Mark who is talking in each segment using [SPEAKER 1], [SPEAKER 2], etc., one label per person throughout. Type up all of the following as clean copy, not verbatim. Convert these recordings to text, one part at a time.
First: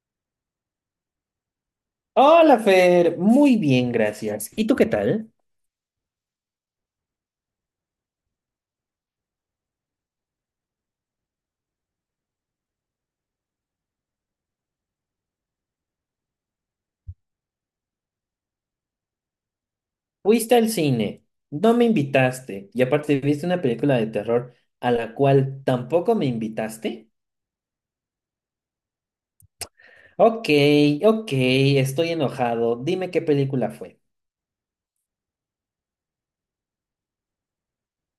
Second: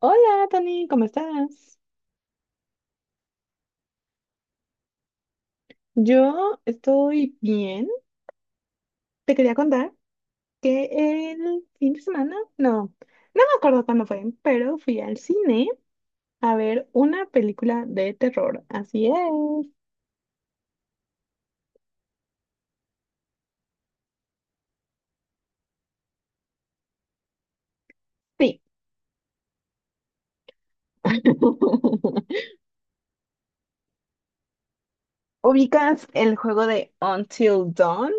[SPEAKER 1] Hola, Tony, ¿cómo estás?
[SPEAKER 2] Hola, Fer. Muy bien, gracias. ¿Y tú qué tal?
[SPEAKER 1] Yo estoy bien. Te quería contar que el fin de semana, no me acuerdo cuándo fue, pero fui al cine a ver una película de terror. Así es.
[SPEAKER 2] Fuiste al cine, no me invitaste y aparte viste una película de terror a la cual tampoco me invitaste.
[SPEAKER 1] Sí.
[SPEAKER 2] Ok, ok, estoy enojado. Dime qué película fue.
[SPEAKER 1] ¿Ubicas el juego de Until Dawn?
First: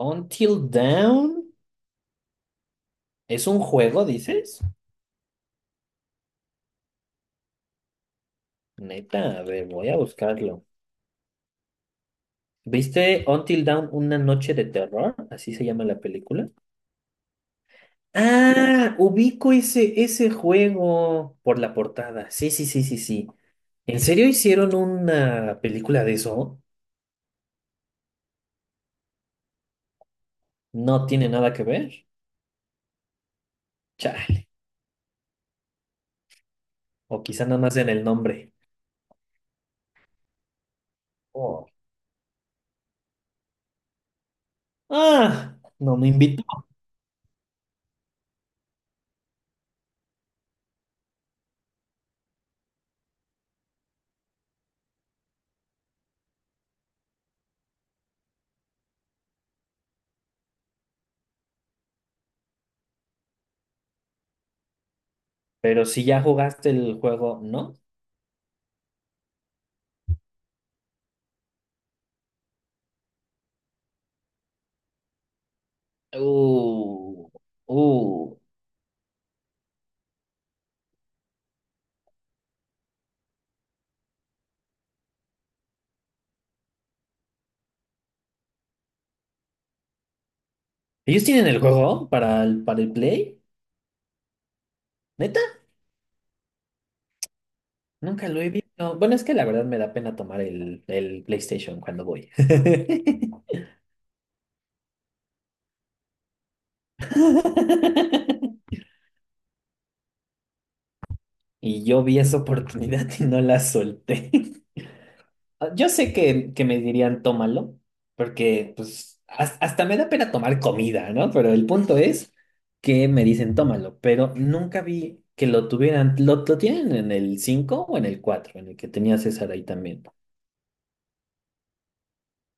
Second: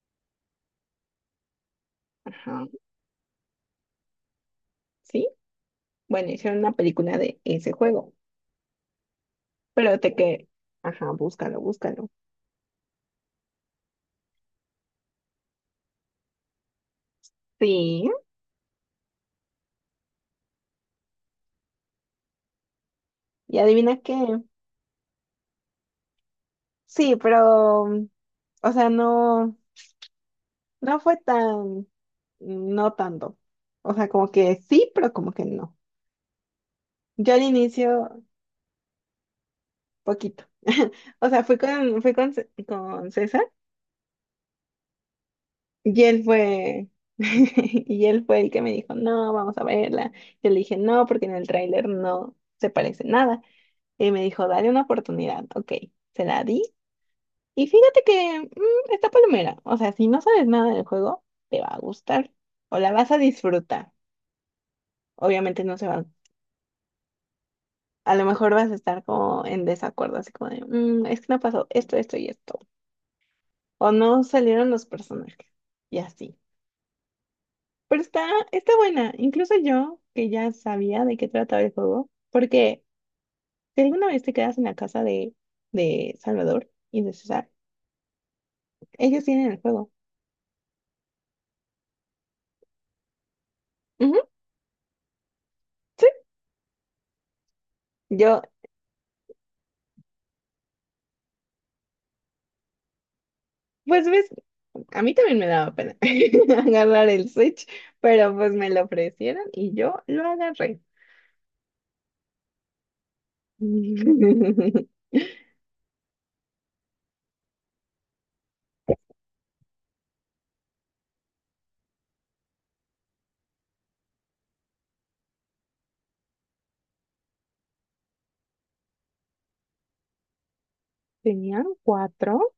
[SPEAKER 2] Until Dawn.
[SPEAKER 1] Ajá,
[SPEAKER 2] ¿Es un juego, dices?
[SPEAKER 1] sí. Bueno, hicieron una película de ese juego,
[SPEAKER 2] Neta, a ver, voy a
[SPEAKER 1] pero
[SPEAKER 2] buscarlo.
[SPEAKER 1] Ajá, búscalo, búscalo.
[SPEAKER 2] ¿Viste Until Dawn, una noche de terror? Así se llama la película.
[SPEAKER 1] Sí,
[SPEAKER 2] Ah, ubico ese juego por la portada. Sí, sí, sí, sí, sí.
[SPEAKER 1] y
[SPEAKER 2] ¿En
[SPEAKER 1] adivina
[SPEAKER 2] serio
[SPEAKER 1] qué.
[SPEAKER 2] hicieron una película de eso?
[SPEAKER 1] Sí, pero... O sea, no. No
[SPEAKER 2] No
[SPEAKER 1] fue
[SPEAKER 2] tiene nada que
[SPEAKER 1] tan,
[SPEAKER 2] ver.
[SPEAKER 1] no tanto. O sea, como
[SPEAKER 2] Chale.
[SPEAKER 1] que sí, pero como que no.
[SPEAKER 2] O
[SPEAKER 1] Yo al
[SPEAKER 2] quizá nada más en el
[SPEAKER 1] inicio,
[SPEAKER 2] nombre.
[SPEAKER 1] poquito. O sea,
[SPEAKER 2] Oh.
[SPEAKER 1] con César
[SPEAKER 2] Ah, no
[SPEAKER 1] y
[SPEAKER 2] me
[SPEAKER 1] él
[SPEAKER 2] invitó.
[SPEAKER 1] fue, y él fue el que me dijo, no, vamos a verla. Yo le dije, no, porque en el tráiler no se parece nada. Y me dijo, dale una oportunidad. Ok, se la di. Y fíjate que está palomera. O sea, si no sabes nada del juego, te va a gustar o la vas a disfrutar. Obviamente no
[SPEAKER 2] Pero
[SPEAKER 1] se va
[SPEAKER 2] si ya jugaste el juego, ¿no?
[SPEAKER 1] a lo mejor vas a estar como en desacuerdo, así como de, "Mm, es que no pasó esto, esto y esto. O no salieron los personajes. Y así.
[SPEAKER 2] Uh,
[SPEAKER 1] Pero está,
[SPEAKER 2] uh.
[SPEAKER 1] está buena. Incluso yo, que ya sabía de qué trataba el juego, porque si alguna vez te quedas en la casa de Salvador y de César, ellos tienen el juego.
[SPEAKER 2] ¿Ellos tienen el juego para el Play?
[SPEAKER 1] Ujú,
[SPEAKER 2] ¿Neta?
[SPEAKER 1] sí.
[SPEAKER 2] Nunca lo
[SPEAKER 1] Yo,
[SPEAKER 2] he visto. Bueno, es que la verdad me da pena tomar el PlayStation cuando voy.
[SPEAKER 1] pues ves, a mí también me daba pena agarrar el Switch, pero pues me lo ofrecieron y yo lo agarré.
[SPEAKER 2] Y yo vi esa oportunidad y no la solté. Ah, yo sé que me dirían tómalo, porque pues hasta me da pena tomar comida, ¿no? Pero el punto es que me dicen tómalo, pero nunca vi que lo tuvieran, lo tienen en el 5 o en el 4 en el que tenía César ahí también.
[SPEAKER 1] Tenían cuatro.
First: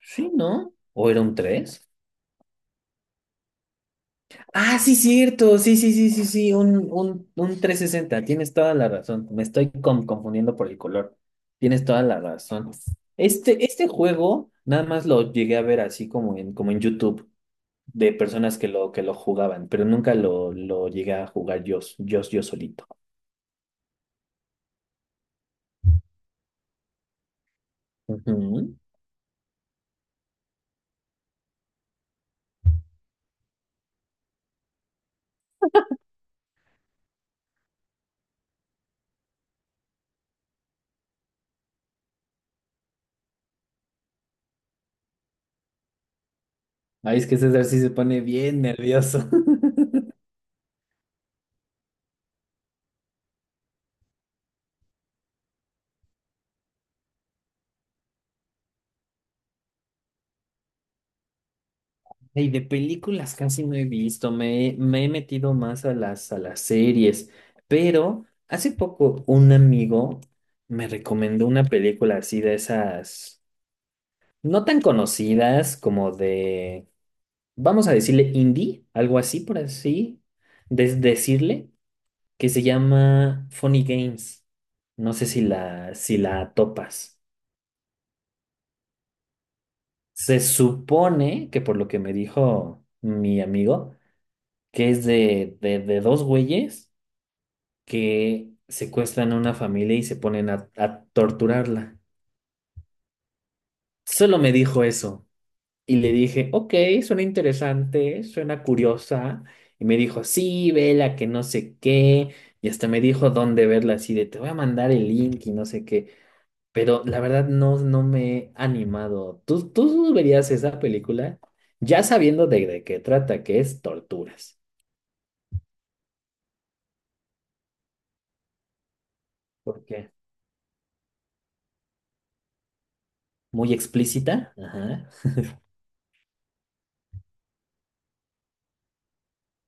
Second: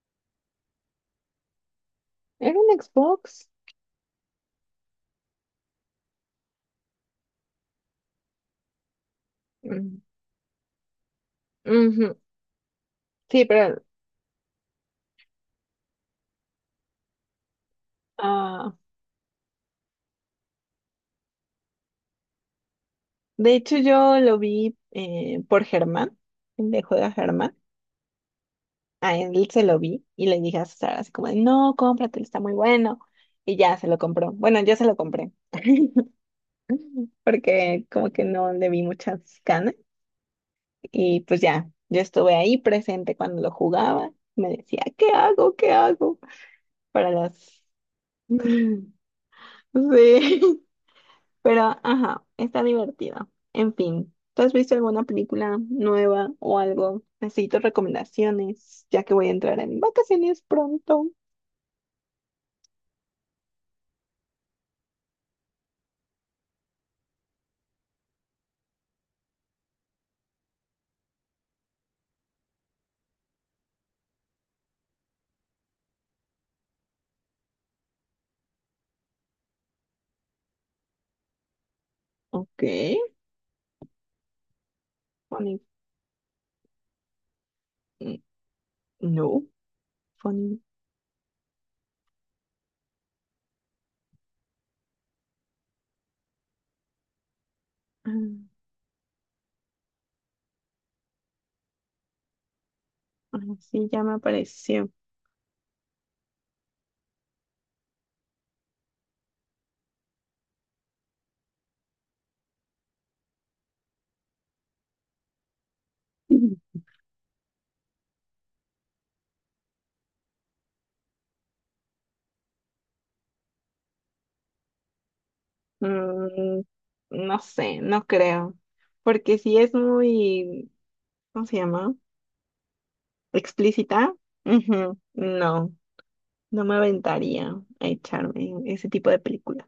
[SPEAKER 2] Sí, ¿no? ¿O era un tres?
[SPEAKER 1] ¿Era un Xbox?
[SPEAKER 2] Ah, sí, cierto, sí, sí, sí, sí, sí, un 360, tienes toda la razón, me estoy
[SPEAKER 1] Mm,
[SPEAKER 2] confundiendo por el color, tienes toda
[SPEAKER 1] ujú.
[SPEAKER 2] la razón.
[SPEAKER 1] Sí,
[SPEAKER 2] Este,
[SPEAKER 1] pero
[SPEAKER 2] este juego nada más lo llegué a ver así como como en YouTube. De personas que
[SPEAKER 1] ah,
[SPEAKER 2] que lo jugaban, pero nunca lo llegué a jugar yo solito.
[SPEAKER 1] de hecho yo lo vi por Germán, el de Juega Germán.
[SPEAKER 2] Ujú.
[SPEAKER 1] A él se lo vi y le dije a Sara así como, de, no, cómpratelo, está muy bueno. Y ya se lo compró. Bueno, yo se lo compré porque como que no le vi muchas ganas. Y pues ya, yo estuve ahí presente cuando lo jugaba. Me decía, ¿qué hago? ¿Qué hago? Para
[SPEAKER 2] Ay, es que
[SPEAKER 1] las...
[SPEAKER 2] César sí se pone bien nervioso.
[SPEAKER 1] Sí. Pero, ajá, está divertida. En fin, ¿tú has visto alguna película nueva o algo? Necesito recomendaciones, ya que voy a entrar en vacaciones pronto.
[SPEAKER 2] Y de películas casi no he visto, me he metido más a a las series, pero hace poco un amigo me recomendó una película así de esas, no tan conocidas como de, vamos a decirle indie, algo así por así, de decirle. Que
[SPEAKER 1] Ok,
[SPEAKER 2] se llama Funny Games. No sé si
[SPEAKER 1] funny.
[SPEAKER 2] si la topas.
[SPEAKER 1] mm, No,
[SPEAKER 2] Se
[SPEAKER 1] funny.
[SPEAKER 2] supone que por lo que me dijo mi amigo, que es de, de dos güeyes
[SPEAKER 1] Ah,
[SPEAKER 2] que secuestran a una familia y se ponen a torturarla.
[SPEAKER 1] ah, sí, ya me
[SPEAKER 2] Solo me dijo
[SPEAKER 1] apareció.
[SPEAKER 2] eso. Y le dije, ok, suena interesante, suena curiosa. Y me dijo, sí, vela, que no sé qué. Y hasta me dijo dónde verla, así de, te voy a mandar el link y no sé qué.
[SPEAKER 1] Mm,
[SPEAKER 2] Pero la verdad no, no me he animado. ¿Tú verías esa película ya sabiendo de qué trata, que es torturas?
[SPEAKER 1] Mm, no sé, no creo. Porque si es
[SPEAKER 2] Porque
[SPEAKER 1] muy, ¿cómo se llama?
[SPEAKER 2] muy
[SPEAKER 1] Explícita.
[SPEAKER 2] explícita.
[SPEAKER 1] Ujú,
[SPEAKER 2] Ajá.
[SPEAKER 1] no, no me aventaría a echarme ese tipo de películas.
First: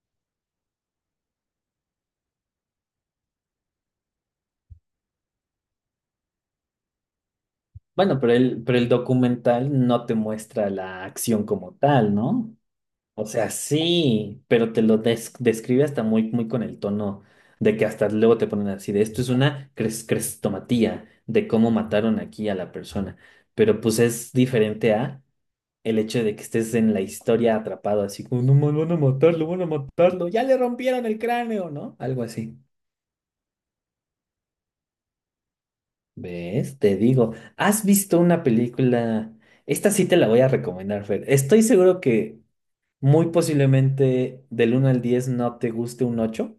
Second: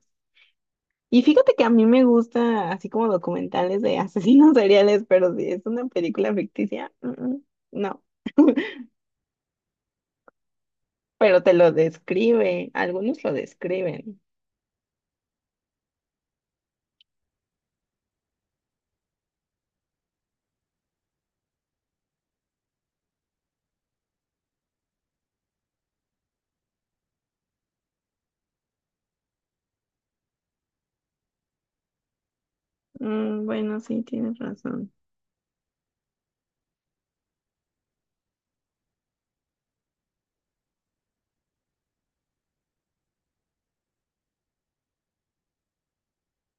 [SPEAKER 1] Y fíjate que a mí me gusta así como documentales de asesinos seriales, pero si es una película ficticia, no,
[SPEAKER 2] Bueno, pero el documental no te muestra la
[SPEAKER 1] pero
[SPEAKER 2] acción
[SPEAKER 1] te lo
[SPEAKER 2] como tal, ¿no?
[SPEAKER 1] describe, algunos
[SPEAKER 2] O
[SPEAKER 1] lo
[SPEAKER 2] sea,
[SPEAKER 1] describen.
[SPEAKER 2] sí, pero te lo describe hasta muy, muy con el tono de que hasta luego te ponen así de esto es una crestomatía de cómo mataron aquí a la persona. Pero pues es diferente a... el hecho de que estés en la historia atrapado, así como, no, van a matarlo, ya le rompieron el cráneo, ¿no? Algo así.
[SPEAKER 1] Mm, bueno, sí, tienes razón.
[SPEAKER 2] ¿Ves? Te digo, ¿has visto una película? Esta sí te la voy a recomendar, Fer. Estoy seguro que muy posiblemente del 1 al 10 no te guste un 8.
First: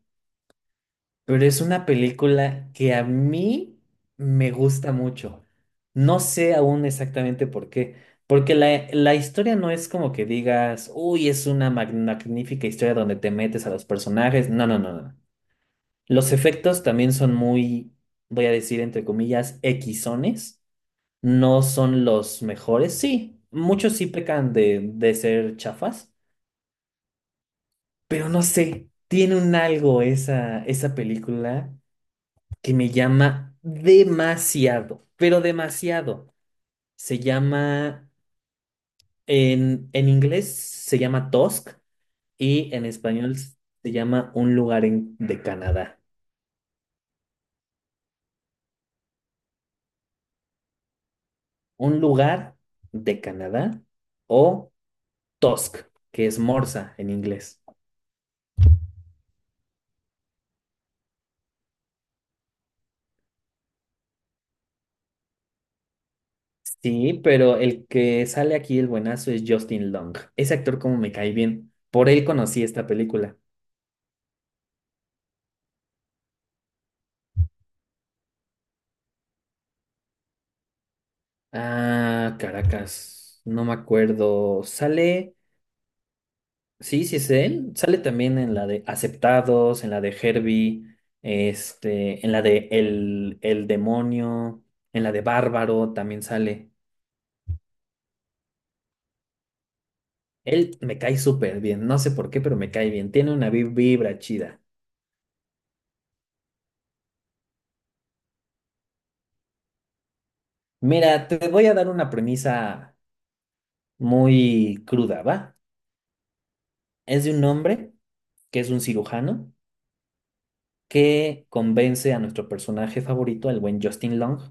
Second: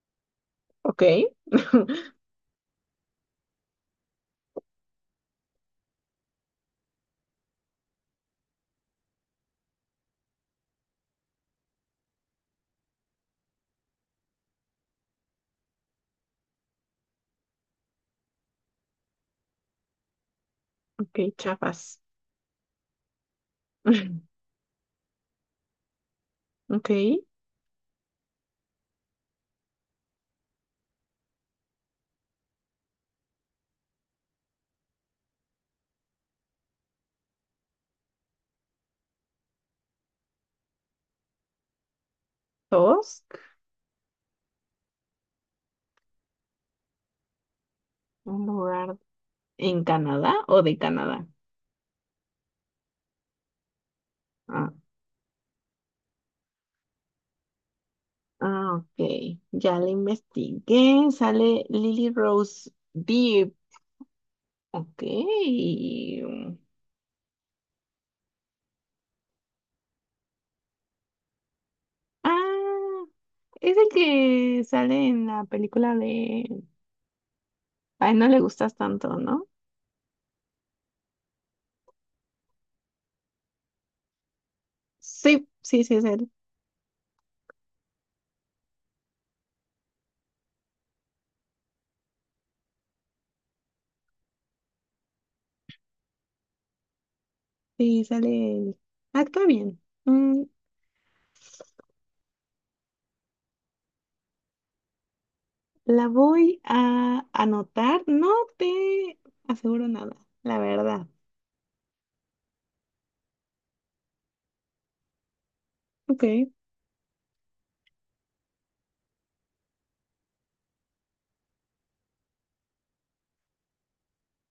[SPEAKER 1] Ok,
[SPEAKER 2] Pero es una película que a mí me gusta mucho. No sé aún exactamente por qué. Porque la historia no es como que digas, uy, es una magnífica historia donde te metes a los personajes. No, no, no, no. Los efectos también son muy, voy a decir entre comillas, equisones.
[SPEAKER 1] ok,
[SPEAKER 2] No
[SPEAKER 1] Chiapas.
[SPEAKER 2] son los mejores. Sí, muchos sí pecan de ser chafas.
[SPEAKER 1] Ok,
[SPEAKER 2] Pero no sé, tiene un algo esa película que me llama demasiado, pero demasiado. Se llama, en inglés se llama Tusk y en español
[SPEAKER 1] Tusk,
[SPEAKER 2] se llama Un lugar de Canadá.
[SPEAKER 1] un lugar en Canadá o de Canadá.
[SPEAKER 2] Un lugar de Canadá
[SPEAKER 1] Ah,
[SPEAKER 2] o Tusk, que es Morsa en inglés.
[SPEAKER 1] ah, ok, ya le investigué, sale Lily Rose Depp. Ok.
[SPEAKER 2] Sí, pero el que sale aquí el buenazo es Justin Long. Ese actor como me cae bien. Por él conocí esta
[SPEAKER 1] Ah,
[SPEAKER 2] película.
[SPEAKER 1] es el que sale en la película de... Ay, no le gustas tanto, ¿no?
[SPEAKER 2] Ah, Caracas. No me acuerdo. Sale.
[SPEAKER 1] Sí, sí, sí, es él.
[SPEAKER 2] Sí, sí es él. Sale también en la de Aceptados, en la de Herbie, este, en la de El Demonio, en la de Bárbaro también sale.
[SPEAKER 1] Sí, sale él. Actúa bien.
[SPEAKER 2] Él me cae súper bien, no sé por qué, pero me cae bien. Tiene una vibra chida.
[SPEAKER 1] La voy a anotar. No te aseguro nada, la verdad.
[SPEAKER 2] Mira, te voy a dar una premisa muy cruda, ¿va?
[SPEAKER 1] Ok.
[SPEAKER 2] Es de un hombre que es un cirujano que convence a nuestro personaje favorito, el buen Justin Long,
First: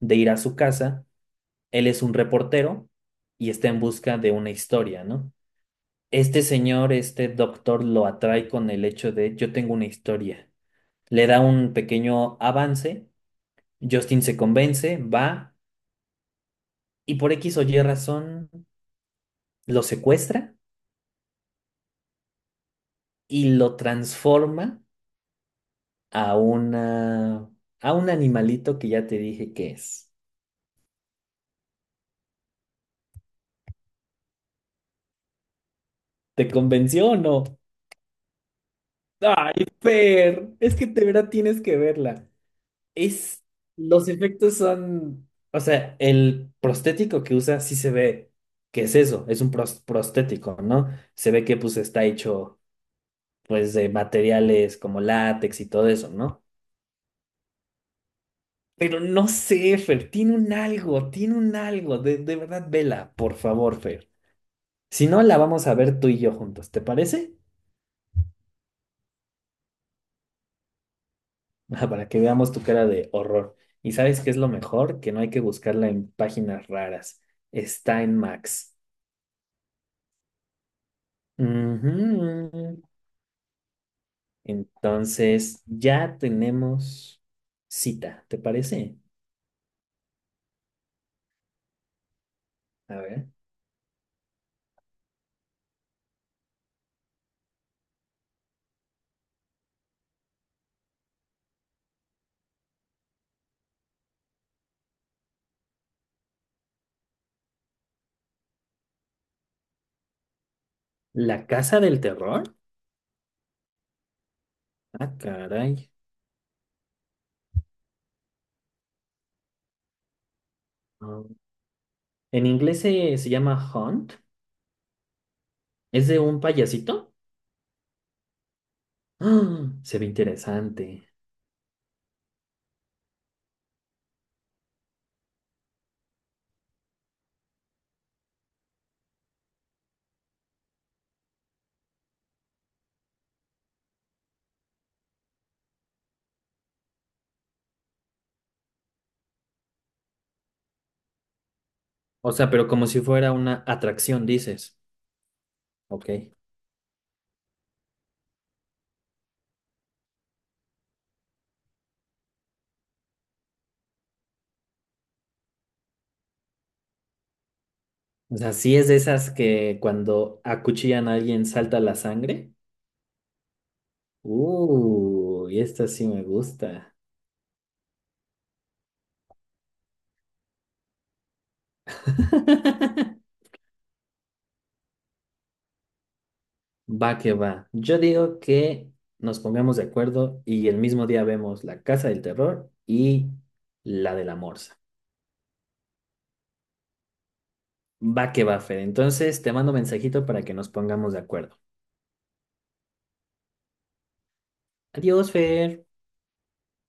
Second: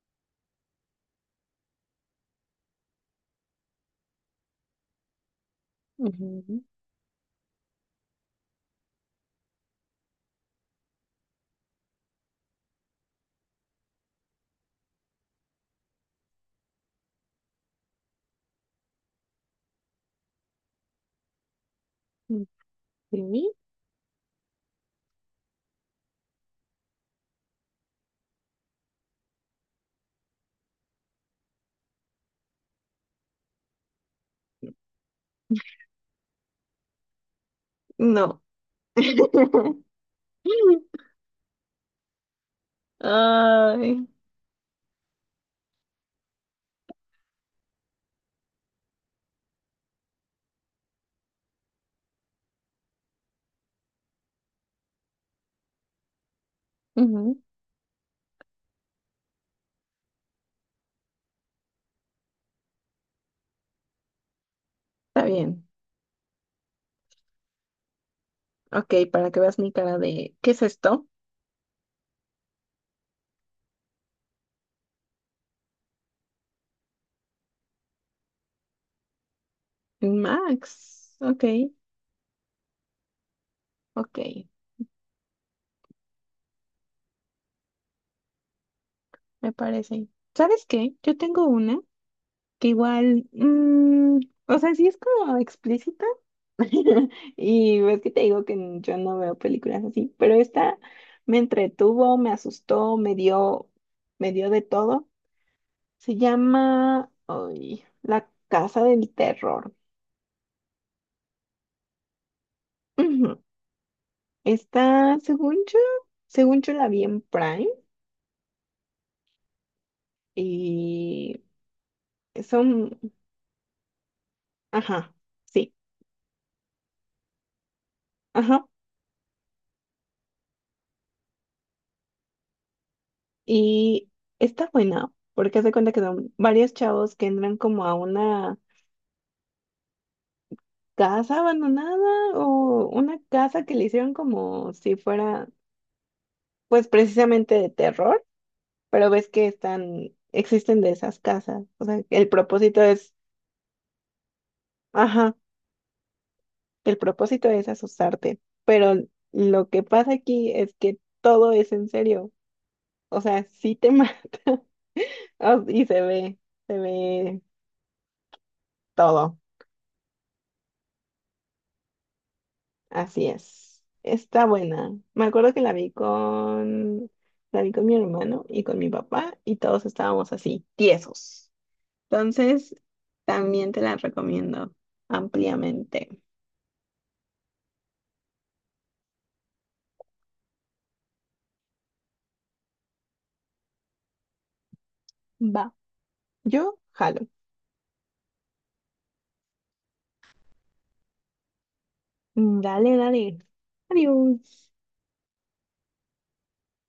[SPEAKER 2] de ir a su casa. Él es un reportero y está en busca de una historia, ¿no? Este señor, este doctor, lo atrae con el hecho de yo tengo una historia. Le da un pequeño avance, Justin se convence, va y por X o Y razón lo secuestra
[SPEAKER 1] Ujú.
[SPEAKER 2] y
[SPEAKER 1] ¿Sí?
[SPEAKER 2] lo transforma a una a un animalito que ya te dije que es. ¿Te convenció o no?
[SPEAKER 1] No.
[SPEAKER 2] Ay, Fer, es que de verdad tienes que verla. Es,
[SPEAKER 1] Ay.
[SPEAKER 2] los efectos son, o sea, el prostético que usa sí se ve que es eso, es un prostético, ¿no? Se ve que pues está hecho pues de materiales como látex y todo eso, ¿no?
[SPEAKER 1] Ujú,
[SPEAKER 2] Pero no sé, Fer, tiene un algo, de verdad, vela, por favor, Fer. Si no,
[SPEAKER 1] está
[SPEAKER 2] la vamos
[SPEAKER 1] bien.
[SPEAKER 2] a ver tú y yo juntos, ¿te parece?
[SPEAKER 1] Ok, para que veas mi cara de... ¿Qué es esto?
[SPEAKER 2] Ah, para que veamos tu cara de horror. ¿Y sabes qué es lo mejor? Que no hay que buscarla en páginas raras. Está en Max.
[SPEAKER 1] Max. Ok,
[SPEAKER 2] Ujú.
[SPEAKER 1] ok.
[SPEAKER 2] Entonces, ya tenemos cita, ¿te parece?
[SPEAKER 1] Me parece. ¿Sabes qué? Yo tengo una que
[SPEAKER 2] A
[SPEAKER 1] igual,
[SPEAKER 2] ver.
[SPEAKER 1] o sea, sí es como explícita. Y ves que te digo que n- yo no veo películas así, pero esta me entretuvo, me asustó, me dio de todo. Se llama, ay, La Casa del Terror.
[SPEAKER 2] La Casa del Terror.
[SPEAKER 1] Ujú.
[SPEAKER 2] Ah,
[SPEAKER 1] Está,
[SPEAKER 2] caray.
[SPEAKER 1] según yo la vi en Prime y
[SPEAKER 2] Ah. En inglés
[SPEAKER 1] son,
[SPEAKER 2] se llama Hunt.
[SPEAKER 1] ajá, sí.
[SPEAKER 2] ¿Es de un payasito?
[SPEAKER 1] Ajá.
[SPEAKER 2] Ah, se ve interesante.
[SPEAKER 1] Y está buena, porque hace cuenta que son varios chavos que entran como a una casa abandonada o una casa que le hicieron como si fuera, pues precisamente de terror, pero ves que están, existen de esas casas. O sea, el
[SPEAKER 2] O sea, pero
[SPEAKER 1] propósito
[SPEAKER 2] como si
[SPEAKER 1] es,
[SPEAKER 2] fuera una atracción, dices.
[SPEAKER 1] ajá,
[SPEAKER 2] Ok.
[SPEAKER 1] el propósito es asustarte, pero lo que pasa aquí es que todo es en serio. O sea, sí te mata y se ve
[SPEAKER 2] O sea, sí es de esas
[SPEAKER 1] todo.
[SPEAKER 2] que cuando acuchillan a alguien salta la sangre.
[SPEAKER 1] Así es. Está buena. Me acuerdo
[SPEAKER 2] Y
[SPEAKER 1] que
[SPEAKER 2] esta sí me gusta.
[SPEAKER 1] la vi con mi hermano y con mi papá y todos estábamos así, tiesos. Entonces, también te la recomiendo ampliamente.
[SPEAKER 2] Va que va. Yo digo que nos pongamos de acuerdo y el mismo día vemos La Casa del Terror y la de la Morsa.
[SPEAKER 1] Va. Yo jalo.
[SPEAKER 2] Va que va, Fer. Entonces te mando mensajito para que nos pongamos de acuerdo.
[SPEAKER 1] Dale, dale. Adiós.
[SPEAKER 2] Adiós, Fer.